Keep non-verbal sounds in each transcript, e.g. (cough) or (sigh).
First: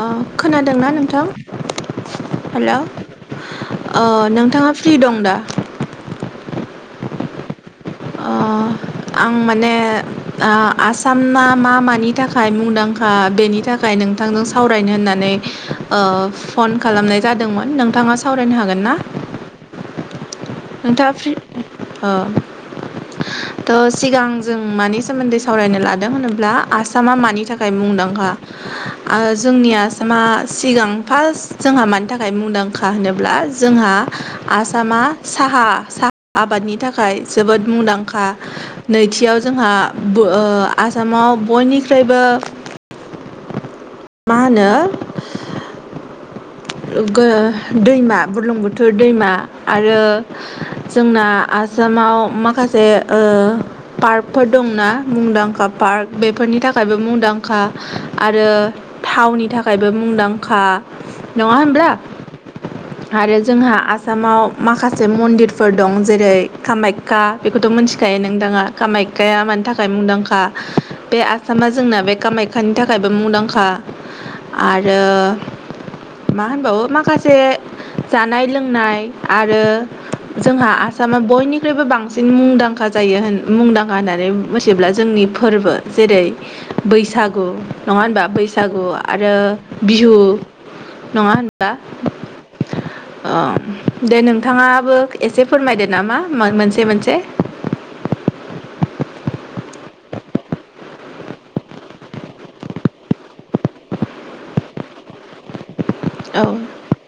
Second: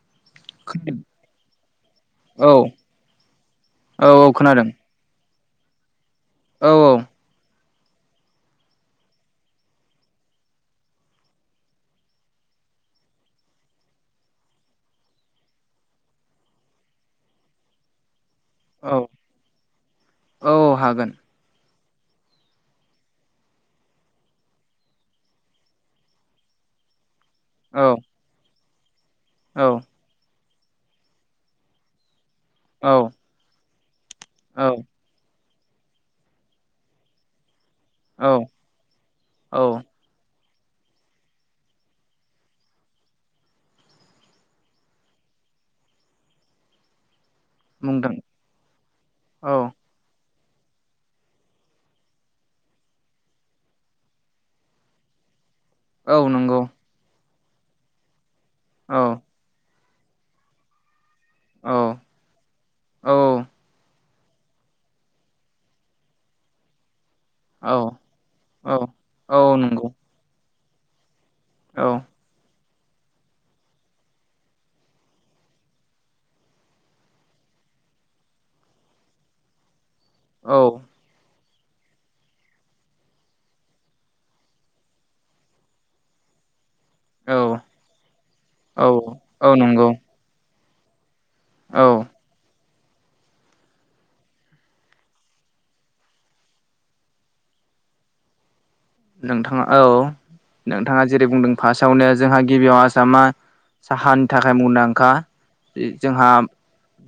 ओ खोनादोंना खोनादों नोंथां? औ हेलौ औ औ खोनादों ओ-नोंथाङा फ्रि दं दा? औ औ ओ आं माने आ-आसामा मा मानि थाखाय मुंदांखा बेनि थाखाय थाखाय नोंथांजों सावरायनो होननानै ओ फन खालामनाय जादोंमोन। नोंथाङा (unintelligible) सावरायनो हागोनना? औ औ हागोन नोंथाङा फ्रि ओ? थ' सिगां जों मानि सोमोन्दै सावरायनो लादों होनोब्ला आसामा मानि मानि थाखाय औ मुंदांखा। ओ औ जोंनि आसामा सिगां फारस जोंहा मानि थाखाय औ मुंदांखा होनोब्ला, जोंहा आसामा साहा-साहा आबादनि थाखाय जोबोद मुंदांखा। औ नैथियाव जोंहा औ बोआ आसामाव बयनिख्रयबो मा होनो गो बुंदों दैमा बुरलुंबोथोर दैमा औ आरो जोंना आसामाव माखासे ओ पार्कफोर दंना, मुंदांखा पार्क औ बेफोरनि नंगौ थाखायबो मुंदांखा आरो औ थावनि थाखाय थाखायबो मुंदांखा, नङा औ होनब्ला? औ आरो जोंहा आ आसामाव माखासे मन्दिरफोर दं, जेरै- कामाख्या खा बेखौथ' औ मिथिखायो नोंथाङा, औ औ कामाख्यााया मानि नंगौ थाखाय मुंदांखा बे आसामामा औ जोंना बे कामाख्याानि थाखायबो मुंदांखा आरो मा होनबावो माखासे जानाय लोंनाय आरो औ जोंहा आसामा बयनि निख्रुइबो बांसिन मुंदांखा जायो होन मुंदांखा होननानै मिथियोब्ला जोंनि फोरबो, जेरै औ बैसागु नङा होनबा बैसागु औ आरो औ नंगौ बिहु नङा होनबा? औ आम दे नोंथाङा-बो एसे फोरमायदो नामा मोनसे-मोनसे (inaudible) नोंथाङा औ नोंथाङा जेरै बुंदों फार्स्टआवनो जोंहा गिबियाव आसामा साहानि थाखाय मुंदांखा जोंहा औ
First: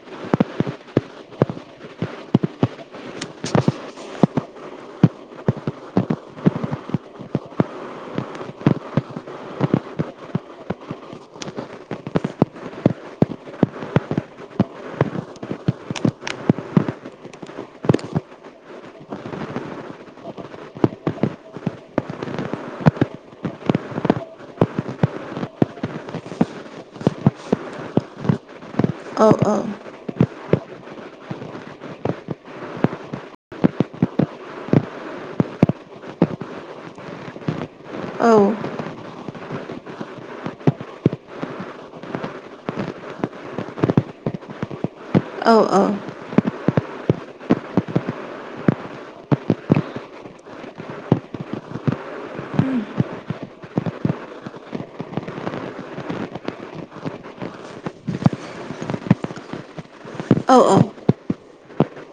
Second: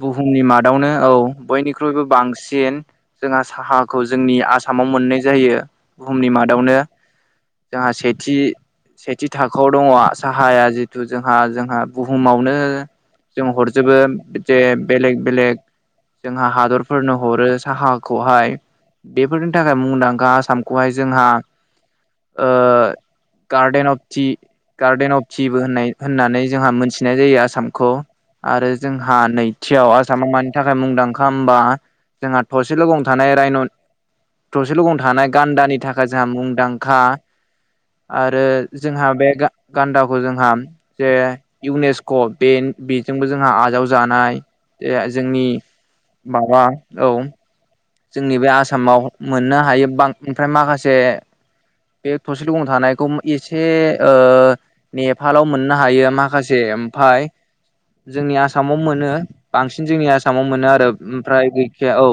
बुहुमनि मादावनो औ बयनिख्रुइबो बांसिन जोंहा साहाखौ जोंनि आसामाव मोननाय जायो। बुहुमनि मादावनो (inaudible) जोंहा सेथि सेथि थाखोआव दङ साहाया जिथु जोंहा-जोंहा बुहुमावनो जों हरजोबो जे बेलेग-बेलेग जोंहा हादरफोरनो हरो साहाखौहाय। बेफोरनि थाखाय मुंदांखा आसामखौहाय जोंहा ओ गार्डेन अफ ति गार्डेन अफ टिबो होननाय होननानै जोंहा मोनथिनाय जायो आसामखौ आरो जोंहा औ नैथियाव आसामाव थाखाय मुंदांखा हबा जोंहा थसेल' गं थानाय रायन' थसेल' गं थानाय गान्दानि थाखाय जोंहा मुंदांखा। औ आरो जोंहा बे गा-गान्दाखौ जोंहा जे इउनेस्क' बे बेजोंबो जोंहा आजाव जानाय। दे जोंनि औ माबा औ जोंनि बे आसामाव मोननो हायो बां ओमफ्राय माखासे बे थरसेल' गं थानायखौ एसे ओ नेपालाव मोननो हायो माखासे ओमफाय जोंनि आसामाव मोनो बांसिन जोंनि आसाम आसामाव औ मोनो आरो ओमफ्राय गैखाया औ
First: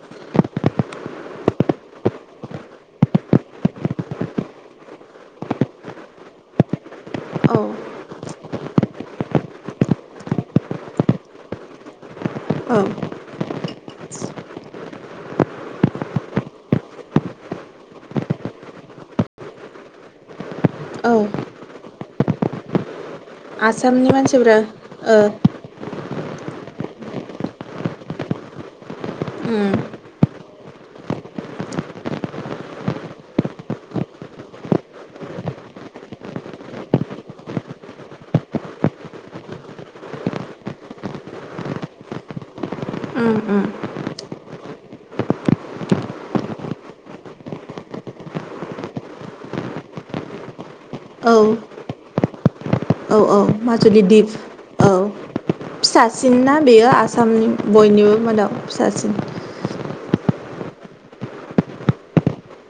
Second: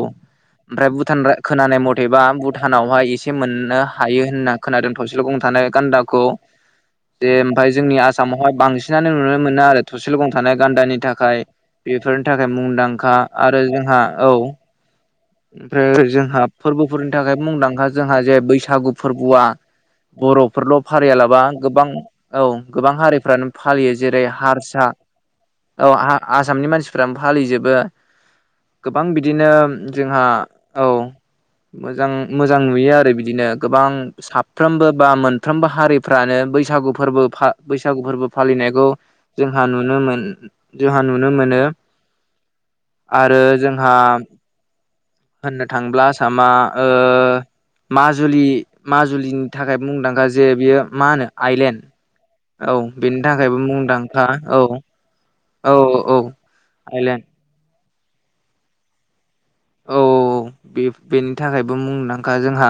ओमफ्राय भुटान रा खोनानाय मथेबा भुटानावहाय एसे मोननो हायो होनना खोनादों थावसेल' गं थानाय खान्दाखौ जे औ ओमफफ्राय जोंनि आसामावहाय बांसिनानो नुनो मोनो आरो थसेल' गं थानाय गान्दानि थाखाय बे बेफोरनि थाखाय औ मुंदांखा आरो जोंहा औ। ओमफ्राय जोंहा फोरबोफोरनि थाखाय मुंदांखा जोंहा जे बैसागु फोरबोआ बर'फोरल' औ फारियालाबा गोबां औ गोबां हारि फ्रानो फालियो आसामनि जेरै मानसिफोरा हारसा ओ औ हा आसामनि मानसिफ्रानो फालिजोबो। गोबां बिदिनो उम आ औ मोजां मोजां नुयो आरो बिदिनो गोबां साफ्रोमबो बा मोनफ्रोमबो हारिफ्रानो बैसागु फोरबो फा- बैसागु फोरबो फालिनायखौ जोंहा नुनो मोन जोंहा नुनो मोनो। (inaudible) उम आरो उम जोंहा होननो थांब्ला आसामा ओ माजुलि माजुलिनि थाखाय मुंदांखा जे बियो मा होनो औ आइलेण्ड औ बेनि औ थाखायबो माजुलि मुंदांखा दिप औ औ औ फिसासिन ना बेयो आइलेण्ड आसामनि बयनिबो मादाव फिसासिन औ बे-बेनि थाखायबो मुंदांखा जोंहा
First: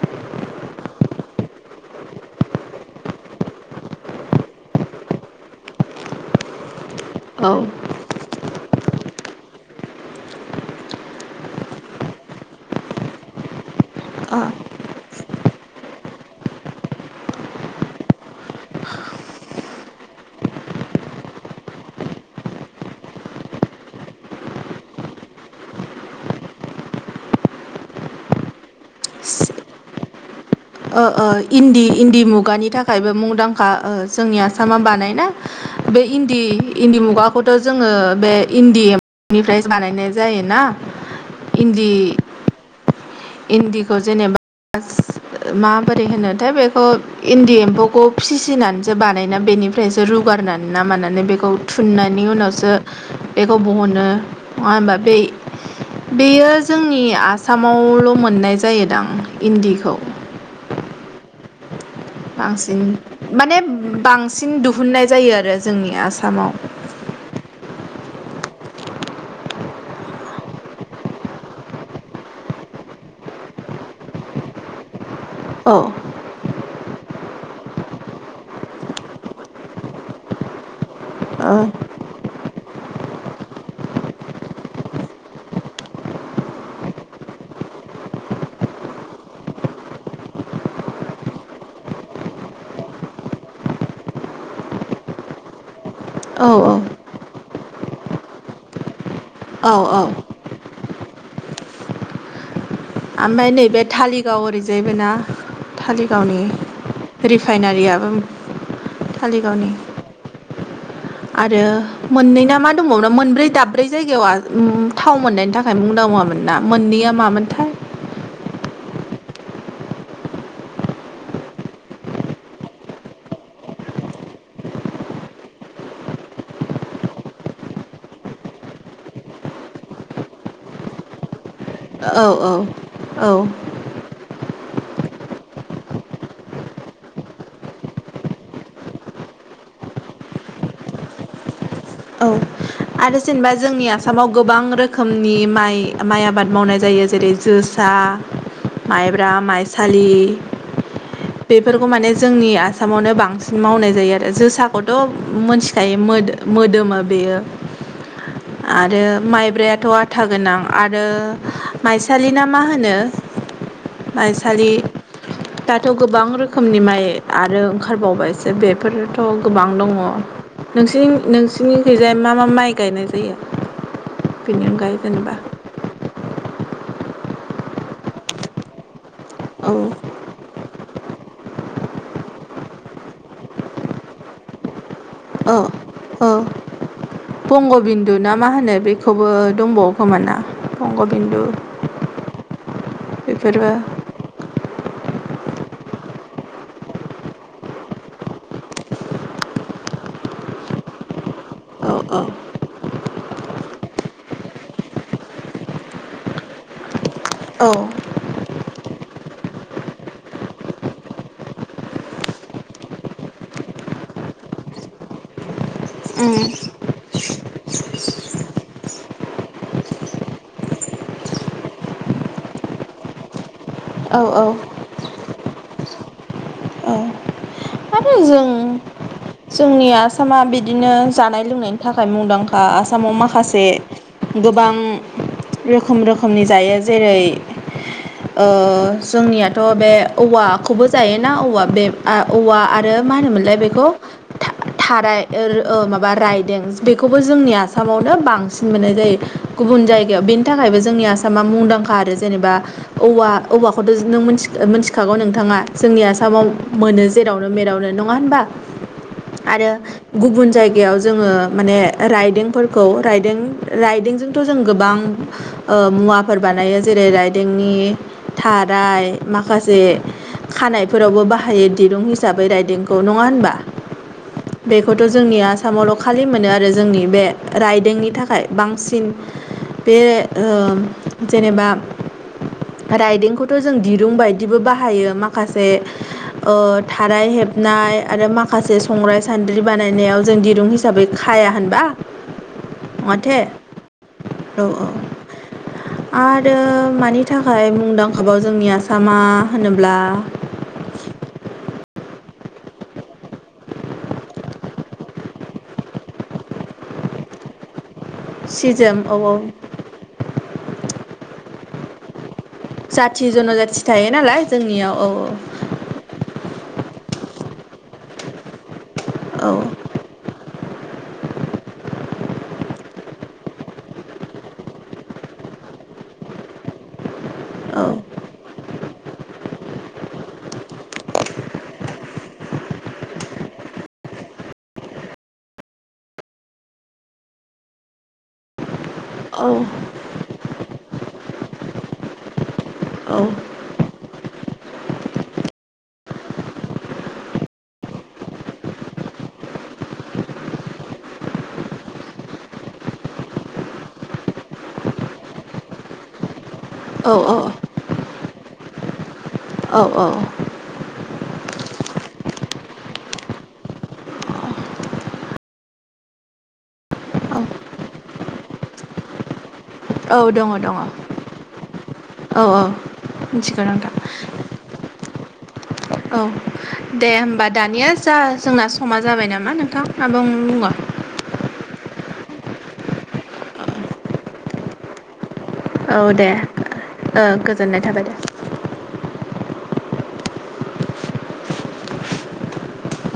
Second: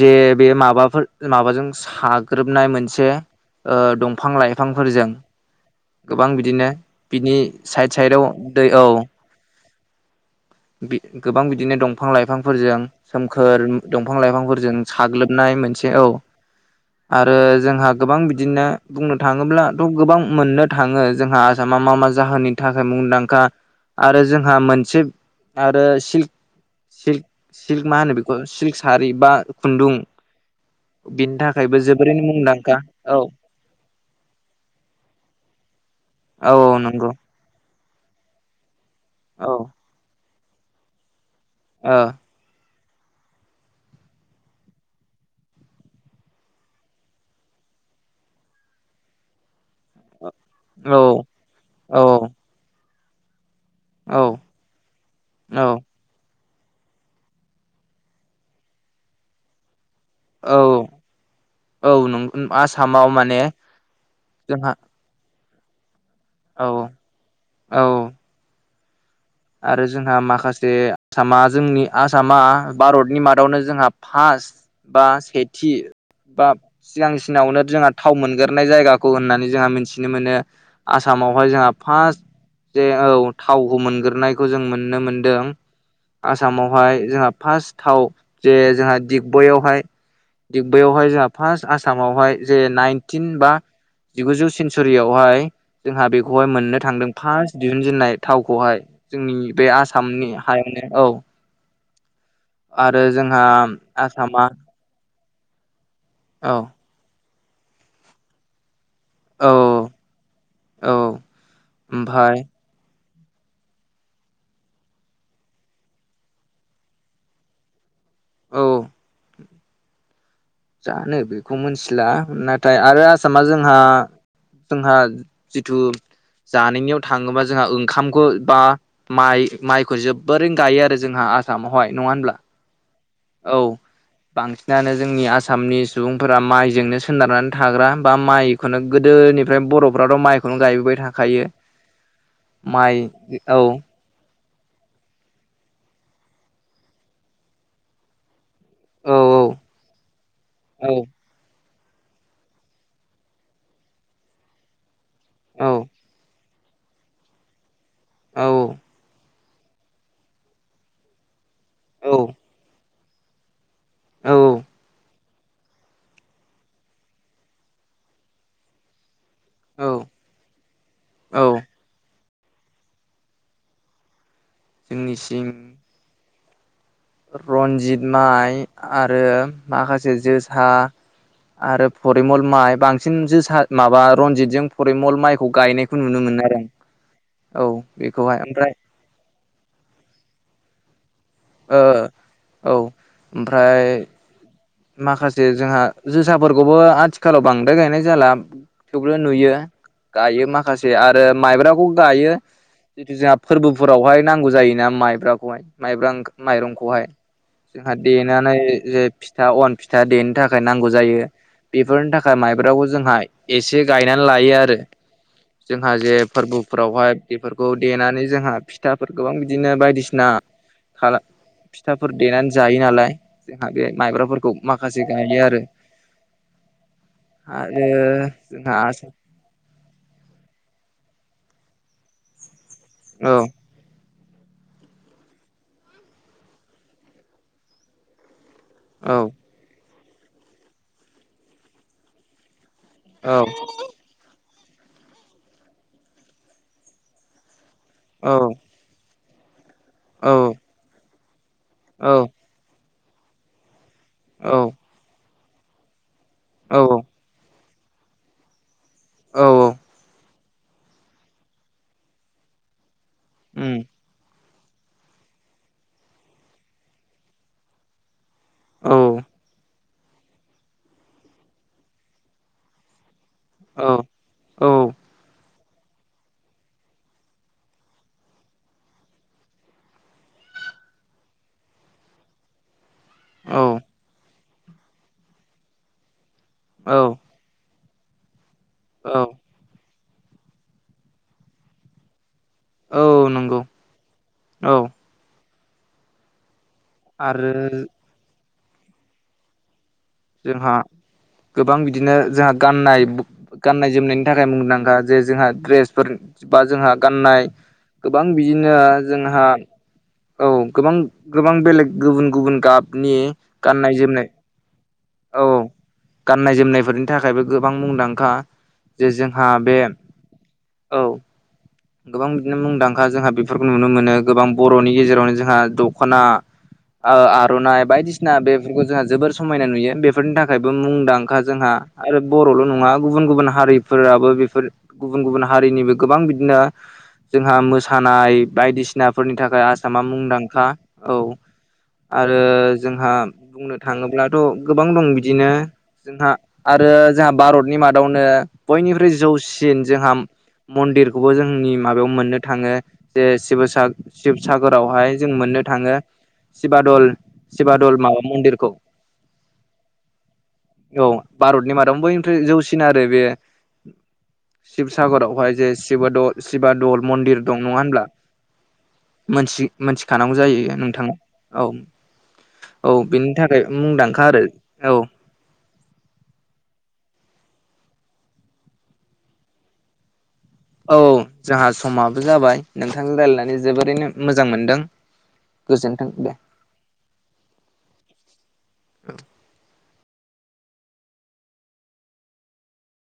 जे बे माबाफोर माबाजों साग्रोबनाय मोनसे ओ दंफां लाइफांफोरजों गोबां बिदिनो बिनि अ साइद साइदाव दै औ बि गोबां बिदिनो दंफां लाइफांफोरजों सोमखोर दंफां लाइफांफोर ओ जों साग्लोबनाय मोनसे औ आरो जोंहा गोबां बिदिनो बुंनो थाङोब्लाथ' गोबां मोननो थाङो जोंहा आसाम मा मा मा जाहोननि थाखाय मुंदांखा आरो जोंहा मोनसेब आरो सिल्क सिल्क सिल्क मा होनो बेखौ सिल्क सारि बा खुन्दुं ओ ओ बिनि थाखायबो इन्दि इन्दि जोबोरैनो मुगानि मुंदांखा थाखायबो औ मुंदांखा ओ जोंनि आसामा बानायनाय बे इन्दि औ इन्दि नंगौ मुगाखौथ' जोङो बे इन्दि औ एनिफ्राय बानायनाय जायोना। इन्दि औ इन्दिखौ जेनेबास माबोरै होनोथाय बेखौ इन्दि एम्फौखौ फिसिनानैसो बानायना बेनि फ्रायसो रुगारनानै ना औ मानानै बेखौ औ थुननायनि उनावसो बेखौ बहनो नङा औ हबा बे औ बेयो जोंनि आसामावल' मोननाय जायोदां इन्दिखौ। औ औ नंगौ बांसिन। आसामाव माने बांसिन जोंहा दुहुननाय जायो आरो। जोंनि आसामाव औ औ आरो जोंहा माखासे आसामा जोंनि आसामा भारतनि मादावनो जोंहा फास बा सेथि औ बा सिगांसिनावनो जोंहा थाव मोनग्राय जायगाखौ होननानै जोंहा मिथिनो मोनो। आसामावहाय ओ जोंहा फासट जे औ थावखौ मोनग्रोनायखौ जों मोननो मोनदों। आसामावहाय जोंहा फार्स्ट थाव जे जोंहा दिग्बयआवहाय दिगबैयावहाय जोंहा फार्स्ट आसामावहाय जे नाइनटिन बा जिगुजौ सेन्सुरियावहाय जोंहा औ बेखौहाय मोननो थांदों फार्स्ट दिहुनजेननाय थावखौहाय जोंनि बे औ औ आसामनि हायावनो औ आरो जोंहा ओमफ्राय नैबे आसामा थालिगाव ओरैजायबो ना। थालिगावनि औ रिफाइनारियाबो औ तालिगावनि औ (inaudible) आरो मोननै ओमफाय ना मा दंबावो ना मोनब्रै दाब्रै जायगायाव थाव मोननायनि थाखाय मुंदांखा मोन ना। मोननैया मामोनथाय औ जानो बेखौ मिथिला, नाथाय आरो आसामा जोंहा जोंहा जिथु जानायनियाव थाङोबा जोंहा ओंखामखौ बा माइ माइखौ जोबोरैनो गायो आरो जोंहा सामावहाय नङा औ होनब्ला? औ औ बांसिनानो जोंनि आसामनि सुबुंफोरा माइजोंनो सोनारनानै थाग्रा बा माइखौनो गोदो गोदोनिफ्राय बर'फ्राथ' माइखौनो गायबोबाय थाखायो। औ माइ आरो जेनबा औ जोंनि आसामाव गोबां रोखोमनि माइ माइ आबाद मावनाय जायो जेरै- जोसा, औ माइब्रा, माइसालि औ बे फोरखौ माने जोंनि आसामावनो बांसिन मावनाय जायो आरो। जोसाखौथ' औ मोनथिखायो मोदो- मोदोमो बेयो औ आरो माइब्रायाथ' आथा गोनां आरो औ माइसालि ना मा होनो? औ माइसालि दाथ' गोबां रोखोमनि माइ आरो ओंखारबावबायसो बेफोर थ' गोबां दङ। औ नोसि औ नोंसिनिखैजाय मा मा माइ गायनाय जायो बेनि अनगायै जेनेबा रनजित माइ आरो औ माखासे जो सा आरो फरिमल माइ बांसिन जोसा माबा रनजितजों परिमल माइखौ औ गायनायखौ नुनो औ मोनो आरो औ बंग' बिन्दु ना बेखौहाय मा ओमफ्राय होनो बेखौबो दंबावोखोमा ना बंग'बिन्दु ओ औ ओमफ्राय माखासे जोंहा जोसाफोरखौबो आथिखालाव बांद्राय गायनाय जाला। थेवबो नुयो गाइयो माखासे आरो माइब्राखौ औ औ गायो जितु जोंहा फोरबोफोरावहाय नांगौ जायोना माइब्राखौहाय माइब्रा माइरंखौहाय औ जोंहा देनानै जे फिथा अन फिथा देनो थाखाय नांगौ जायो। बेफोरनि थाखाय माइब्राखौ जोंहा एसे गायनानै लायो आरो। जोंहा जे उम फोरबोफोरावहाय बेफोरखौ देनानै जोंहा फिथाफोर गोबां बिदिनो बायदिसिना खाला फिथाफोर देनानै जायो नालाय जोंहा बे औ औ माइब्राफोरखौ माखासे गाइयो आरो औ आरो जोंहा आ जोंनि आसामा बिदिनो जानाय-लोंनायनि थाखाय मुंदांखा। आसामाव औ माखासे गोबां रोखोम-रोखोमनि जायो जेरै- ओ औ जोंनियाथ' बे औवाखौबो जायोना औवा बे आ औवा आरो मा औ होनोमोनलाय बेखौ थाराय माबा रायदों बेखौबो जोंनिया आ सामावनो औ बांसिन मोननाय जायो गुबुन जायगायाव औ बेनि थाखायबो जोंनि आसा मा मुंदांखा आरो। औ जेनेबा औवा औवाखौथ' औ मिथिखागौ नोंथाङा जोंनि आसाव औ मोनो जेरावनो मेरावनो नङा होनबा औ आरो गुबुन जायगायाव जोङो माने रायदोंफोरखौ रायदों रायदोंजों थ' जों गोबां ओ मुवाफोर बानायो जेरै राइदोंनि थाराय माखासे खानायफोरावबो बाहायो दिरुं हिसाबै राइदोंखौ न ङा होनबा? बेखौथ' जोंनि आसामावल' खालि मोनो आरो जोंनि बे राइदोंनि थाखाय बांसिन बे ओ जेनेबा राइदोंखौथ जों दिरुं बायदिबो बाहायो माखासे ओ औ थाराय हेबनाय आरो माखासे संग्राय औ सान्द्रि बानायनायाव जों दिरुं हिसाबै खाया होनबा? औ माथे नंगौ औ औ आरो मानि आरो थाखाय मुंदांखाबाव जोंनि आसामा होनो जोंहा गोबां बिदिनो जोंहा गाननाय गाननाय जोमनायनि थाखाय मुंदांखा जे जोंहा ड्रेसफोर बा जोंहा गाननाय गोबां सि बिदिनो जोम औ औ जोंहा औ गोबां गोबां बेलेग गुबुन गुबुन गाबनि जाथि जन'जाथि गाननाय थायो जोमनाय नालाय जोंनियाव औ गाननाय जोमनायफोरनि थाखायबो गोबां मुंदांखा जे जोंहा औ बे औ गोबां बिदिनो मुंदांखा जोंहा बेफोरखौ नुनो मोनो गोबां बरनि गेजेरावनो जोंहा दखना ओ आरनाइ औ बायदिसिना बेफोरखौ जोंहा जोबोर समायना नुयो बेफोरनि थाखायबो मुंदांखा जोंहा आरो बर ल नङा गुबुन गुबुन हारिफोराबो बेफोर गुबुन गुबुन हारिनिबो गोबां बिदिनो जोंहा मोसानाय बायदिसिनाफोरनि औ थाखाय आसामा मुंदां खा औ आरो जोंहा औ बुंनो थाङोब्लाथ गोबां दं बिदिनो जोंहा आरो जोंहा भारतनि मादावनो बयनिख्रुइ जौसिन जोंहा मन्दिरखौबो जों जोंनि माबायाव मोननो थाङो जे शिबसा शिबसागरावहाय जों मोननो थाङो सिशबादल औ सिबादल माबा मन्दिरखौ लांदां औ भारतनि मादाव बयनिफ्राय जौसिन आरो बे शबसागरावहाय जे शब दल सिबा दल औ मन्दिर दं नङा होनब्ला मोनसे मोनथिखानांगौ दङ दङ जायो नोंथां औ औ बेनि थाखाय मिथिगौ नोंथां मुंदांखा आरो औ औ दे होमबा दानिया जा जोंना समा जाबाय नामा नोंथां आबुं बुङो? औ जोहा समाबो जाबाय नोंथांजों रायजल्लायनानै जोबोरैनो मोजां मोनदों औ दे ओ गोजोननाय थाबाय दे लांदां